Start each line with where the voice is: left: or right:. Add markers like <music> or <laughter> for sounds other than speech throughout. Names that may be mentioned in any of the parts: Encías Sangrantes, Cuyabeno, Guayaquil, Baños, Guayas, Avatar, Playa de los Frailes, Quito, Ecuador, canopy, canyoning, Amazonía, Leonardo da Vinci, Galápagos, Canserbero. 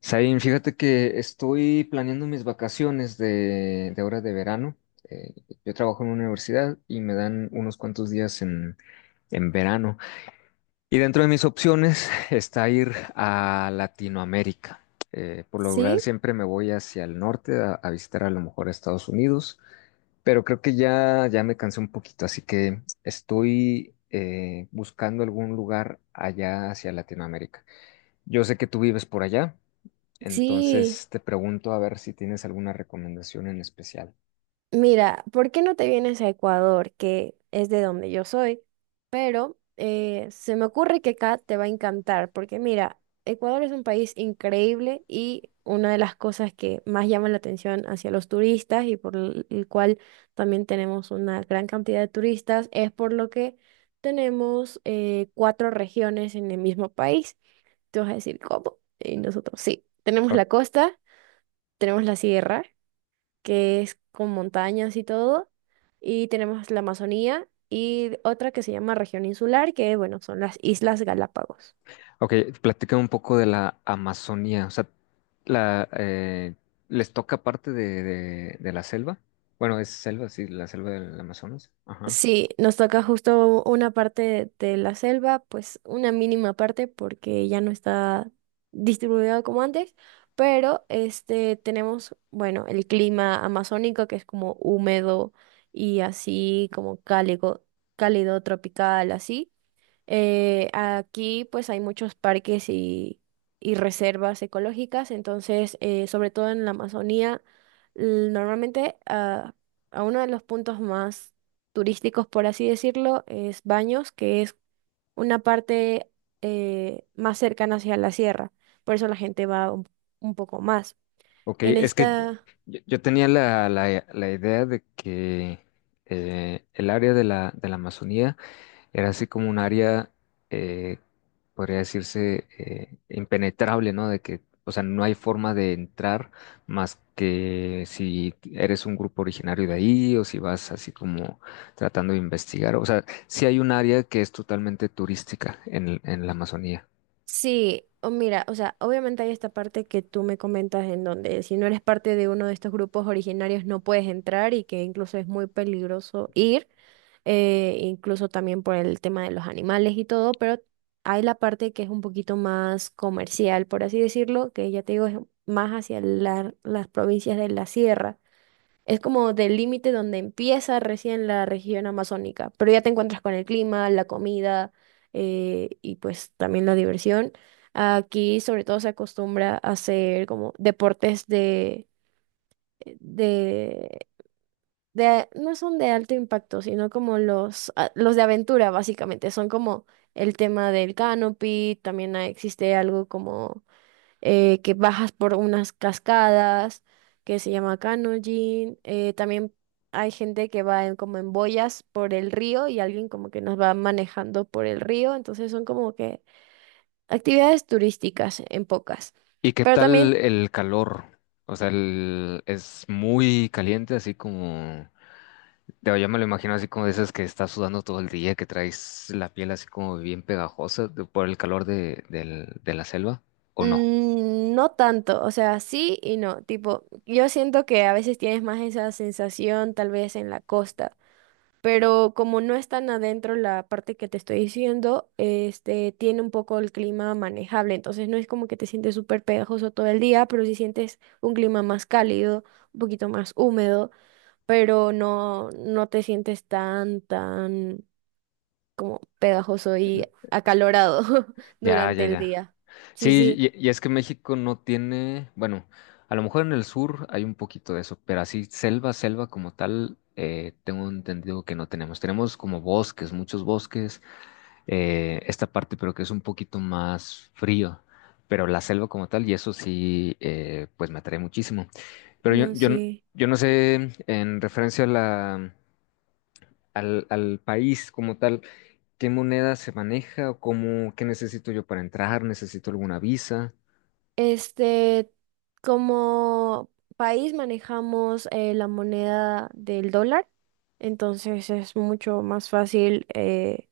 left: Sabine, fíjate que estoy planeando mis vacaciones de ahora de verano. Eh, yo trabajo en una universidad y me dan unos cuantos días en verano. Y dentro de mis opciones <laughs> está ir a Latinoamérica. Por lo general
right: Sí,
left: siempre me voy hacia el norte a visitar a lo mejor a Estados Unidos, pero creo que ya, ya me cansé un poquito, así que estoy buscando algún lugar allá hacia Latinoamérica. Yo sé que tú vives por allá.
right: sí.
left: Entonces te pregunto a ver si tienes alguna recomendación en especial.
right: Mira, ¿por qué no te vienes a Ecuador, que es de donde yo soy? Pero se me ocurre que acá te va a encantar, porque mira, Ecuador es un país increíble y una de las cosas que más llaman la atención hacia los turistas y por el cual también tenemos una gran cantidad de turistas es por lo que tenemos cuatro regiones en el mismo país. Te vas a decir, ¿cómo? Y nosotros sí, tenemos
left: Ok,
right: la costa, tenemos la sierra, que es con montañas y todo. Y tenemos la Amazonía y otra que se llama región insular, que bueno, son las Islas Galápagos.
left: okay, platícame un poco de la Amazonía. O sea, la, eh, ¿les toca parte de la selva? Bueno, es selva, sí, la selva del Amazonas. Ajá.
right: Sí, nos toca justo una parte de la selva, pues una mínima parte porque ya no está distribuido como antes, pero este tenemos, bueno, el clima amazónico que es como húmedo y así como cálido, cálido tropical, así. Aquí pues hay muchos parques y reservas ecológicas, entonces sobre todo en la Amazonía, normalmente a uno de los puntos más turísticos, por así decirlo, es Baños, que es una parte más cercana hacia la sierra, por eso la gente va un poco más.
left: Ok,
right: En
left: es que
right: esta...
left: yo tenía la idea de que el área de la Amazonía era así como un área, eh, podría decirse, impenetrable, ¿no? De que, o sea, no hay forma de entrar más que si eres un grupo originario de ahí o si vas así como tratando de investigar. O sea, sí hay un área que es totalmente turística en la Amazonía.
right: Sí, o mira, o sea, obviamente hay esta parte que tú me comentas en donde si no eres parte de uno de estos grupos originarios no puedes entrar y que incluso es muy peligroso ir, incluso también por el tema de los animales y todo, pero hay la parte que es un poquito más comercial, por así decirlo, que ya te digo, es más hacia las provincias de la sierra. Es como del límite donde empieza recién la región amazónica, pero ya te encuentras con el clima, la comida y pues también la diversión. Aquí sobre todo se acostumbra a hacer como deportes de, no son de alto impacto, sino como los, los de aventura básicamente. Son como el tema del canopy, también existe algo como que bajas por unas cascadas que se llama canyoning. También hay gente que va en, como en boyas por el río y alguien como que nos va manejando por el río. Entonces son como que actividades turísticas en pocas.
left: ¿Y qué
right: Pero también
left: tal el calor? O sea, es muy caliente, así como... Yo ya me lo imagino así como de esas que estás sudando todo el día, que traes la piel así como bien pegajosa por el calor de la selva, ¿o no?
right: no tanto, o sea, sí y no. Tipo, yo siento que a veces tienes más esa sensación tal vez en la costa, pero como no es tan adentro la parte que te estoy diciendo, este, tiene un poco el clima manejable, entonces no es como que te sientes súper pegajoso todo el día, pero sí sientes un clima más cálido, un poquito más húmedo, pero no, no te sientes tan, tan como pegajoso y acalorado <laughs>
left: Ya,
right: durante
left: ya,
right: el
left: ya.
right: día. Sí,
left: Sí,
right: sí,
left: y es que México no tiene, bueno, a lo mejor en el sur hay un poquito de eso, pero así selva, selva como tal, tengo entendido que no tenemos. Tenemos como bosques, muchos bosques, esta parte, pero que es un poquito más frío, pero la selva como tal, y eso sí, pues me atrae muchísimo. Pero yo,
right: no
left: yo,
right: sé.
left: yo no sé, en referencia a al país como tal, qué moneda se maneja o cómo, qué necesito yo para entrar, necesito alguna visa.
right: Este, como país manejamos la moneda del dólar, entonces es mucho más fácil,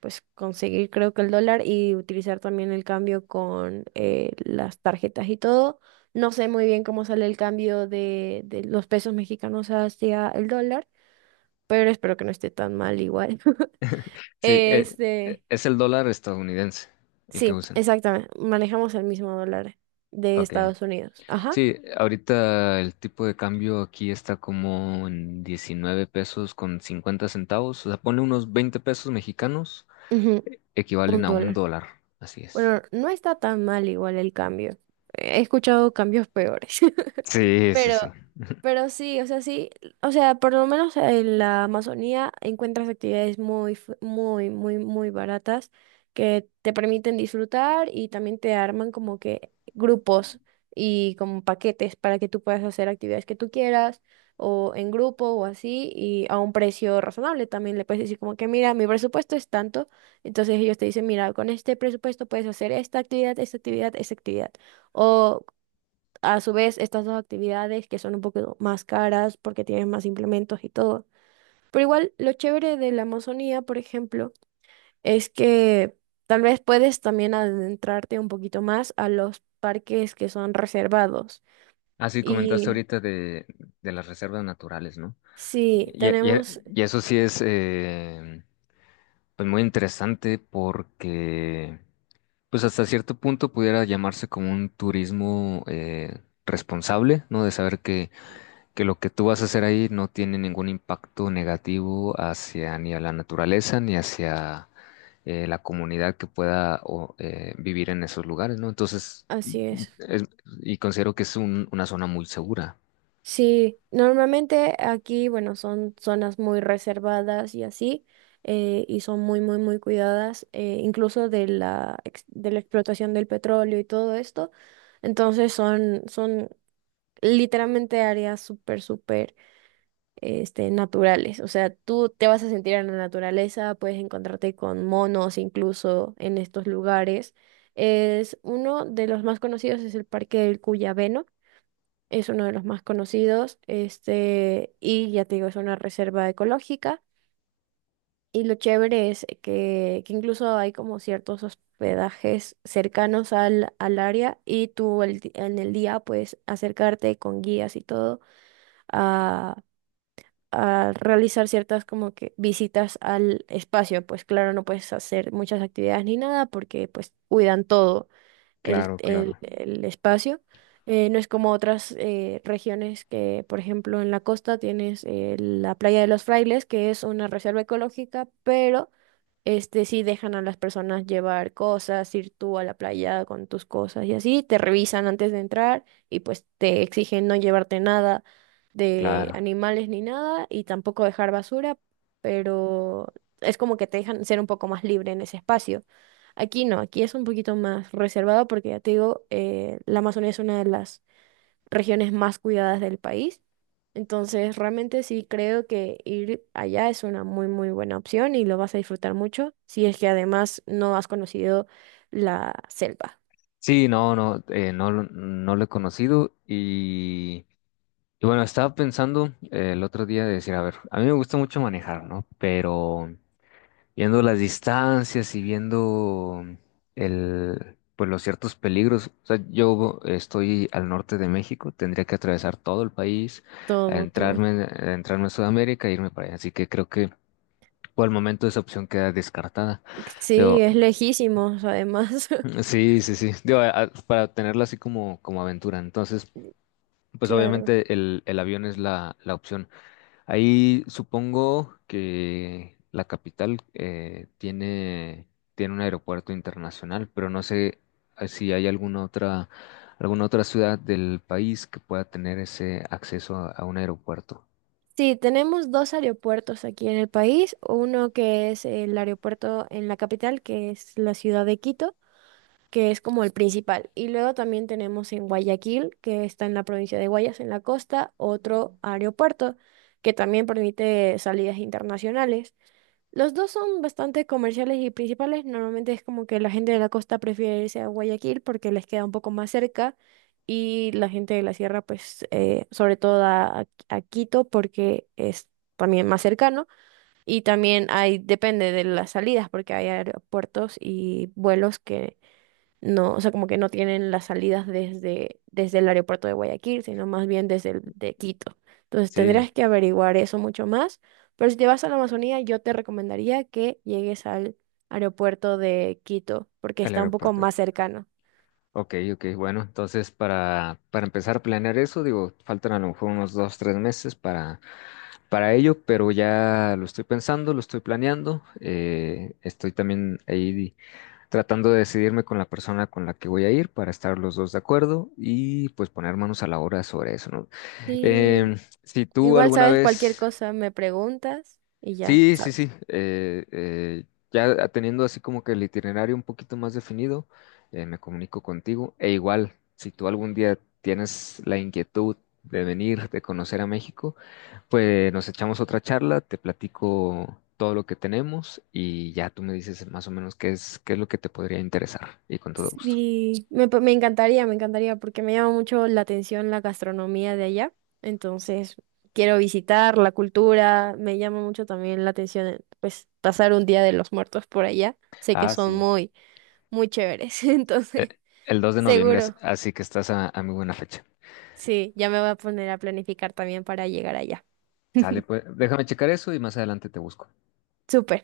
right: pues conseguir creo que el dólar y utilizar también el cambio con las tarjetas y todo. No sé muy bien cómo sale el cambio de los pesos mexicanos hacia el dólar, pero espero que no esté tan mal igual. <laughs>
left: Sí,
right: Este,
left: es el dólar estadounidense el que
right: sí,
left: usan.
right: exactamente, manejamos el mismo dólar de
left: Ok.
right: Estados Unidos. Ajá.
left: Sí, ahorita el tipo de cambio aquí está como en 19 pesos con 50 centavos. O sea, pone unos 20 pesos mexicanos,
right: Ujú. Un
left: equivalen a un
right: dólar.
left: dólar. Así es.
right: Bueno, no está tan mal igual el cambio. He escuchado cambios peores. <laughs>
left: Sí, sí,
right: Pero
left: sí.
right: pero sí, o sea, por lo menos en la Amazonía encuentras actividades muy, muy, muy, muy baratas que te permiten disfrutar y también te arman como que grupos y como paquetes para que tú puedas hacer actividades que tú quieras o en grupo o así y a un precio razonable. También le puedes decir como que, mira, mi presupuesto es tanto. Entonces ellos te dicen, mira, con este presupuesto puedes hacer esta actividad, esta actividad, esta actividad. O a su vez, estas dos actividades que son un poco más caras porque tienen más implementos y todo. Pero igual, lo chévere de la Amazonía, por ejemplo, es que tal vez puedes también adentrarte un poquito más a los parques que son reservados.
left: Así comentaste
right: Y
left: ahorita de las reservas naturales, ¿no?
right: sí,
left: Y,
right: tenemos,
left: y- y eso sí es pues muy interesante porque pues hasta cierto punto pudiera llamarse como un turismo responsable, ¿no? De saber que lo que tú vas a hacer ahí no tiene ningún impacto negativo hacia ni a la naturaleza ni hacia la comunidad que pueda o, vivir en esos lugares, ¿no? Entonces,
right: así es.
left: es- y considero que es una zona muy segura.
right: Sí, normalmente aquí, bueno, son zonas muy reservadas y así, y son muy, muy, muy cuidadas, incluso de la, de la explotación del petróleo y todo esto. Entonces son, son literalmente áreas súper, súper, este, naturales. O sea, tú te vas a sentir en la naturaleza, puedes encontrarte con monos incluso en estos lugares. Es uno de los más conocidos es el Parque del Cuyabeno, es uno de los más conocidos, este, y ya te digo, es una reserva ecológica. Y lo chévere es que incluso hay como ciertos hospedajes cercanos al, al área y tú en el día puedes acercarte con guías y todo a, a realizar ciertas como que visitas al espacio. Pues claro, no puedes hacer muchas actividades ni nada porque pues cuidan todo el,
left: Claro, claro,
right: el espacio. No es como otras regiones que, por ejemplo, en la costa tienes la Playa de los Frailes, que es una reserva ecológica, pero este sí dejan a las personas llevar cosas, ir tú a la playa con tus cosas y así, te revisan antes de entrar y pues te exigen no llevarte nada de
left: claro.
right: animales ni nada y tampoco dejar basura, pero es como que te dejan ser un poco más libre en ese espacio. Aquí no, aquí es un poquito más reservado porque ya te digo, la Amazonía es una de las regiones más cuidadas del país. Entonces, realmente sí creo que ir allá es una muy, muy buena opción y lo vas a disfrutar mucho si es que además no has conocido la selva.
left: Sí, no, no, no, no lo he conocido y bueno, estaba pensando el otro día de decir, a ver, a mí me gusta mucho manejar, ¿no? Pero viendo las distancias y viendo pues los ciertos peligros, o sea, yo estoy al norte de México, tendría que atravesar todo el país,
right: Todo, todo.
left: entrarme, entrarme a Sudamérica e irme para allá, así que creo que por el momento esa opción queda descartada.
right: Sí,
left: Pero.
right: es lejísimos, además. <laughs>
left: Sí, sí, sí. Digo, para tenerla así como aventura. Entonces, pues
right: Claro.
left: obviamente el avión es la opción. Ahí supongo que la capital tiene un aeropuerto internacional, pero no sé si hay alguna otra ciudad del país que pueda tener ese acceso a un aeropuerto.
right: Sí, tenemos dos aeropuertos aquí en el país. Uno que es el aeropuerto en la capital, que es la ciudad de Quito, que es como el principal. Y luego también tenemos en Guayaquil, que está en la provincia de Guayas, en la costa, otro aeropuerto que también permite salidas internacionales. Los dos son bastante comerciales y principales. Normalmente es como que la gente de la costa prefiere irse a Guayaquil porque les queda un poco más cerca y la gente de la sierra, pues, sobre todo a Quito porque es también más cercano. Y también hay, depende de las salidas porque hay aeropuertos y vuelos que no, o sea, como que no tienen las salidas desde, desde el aeropuerto de Guayaquil, sino más bien desde el de Quito. Entonces
left: Sí,
right: tendrías que averiguar eso mucho más. Pero si te vas a la Amazonía, yo te recomendaría que llegues al aeropuerto de Quito, porque
left: el
right: está un poco
left: aeropuerto.
right: más cercano.
left: Ok, ok, bueno, entonces para empezar a planear eso, digo, faltan a lo mejor unos dos, tres meses para ello, pero ya lo estoy pensando, lo estoy planeando. Estoy también ahí tratando de decidirme con la persona con la que voy a ir para estar los dos de acuerdo y pues poner manos a la obra sobre eso, ¿no?
right: Sí,
left: Si tú
right: igual
left: alguna
right: sabes cualquier
left: vez...
right: cosa, me preguntas y ya.
left: Sí, sí, sí. Ya teniendo así como que el itinerario un poquito más definido, me comunico contigo. E igual, si tú algún día tienes la inquietud de venir, de conocer a México, pues nos echamos otra charla, te platico todo lo que tenemos y ya tú me dices más o menos qué es, lo que te podría interesar y con todo gusto.
right: Sí, me, me encantaría, porque me llama mucho la atención la gastronomía de allá. Entonces, quiero visitar la cultura, me llama mucho también la atención, pues, pasar un día de los muertos por allá. Sé que
left: Ah,
right: son
left: sí.
right: muy, muy chéveres, <laughs>
left: Eh,
right: entonces,
left: El 2 de noviembre, as-
right: seguro.
left: así que estás a muy buena fecha.
right: Sí, ya me voy a poner a planificar también para llegar allá.
left: Sale,
right: <laughs>
left: pues déjame checar eso y más adelante te busco.
right: Súper.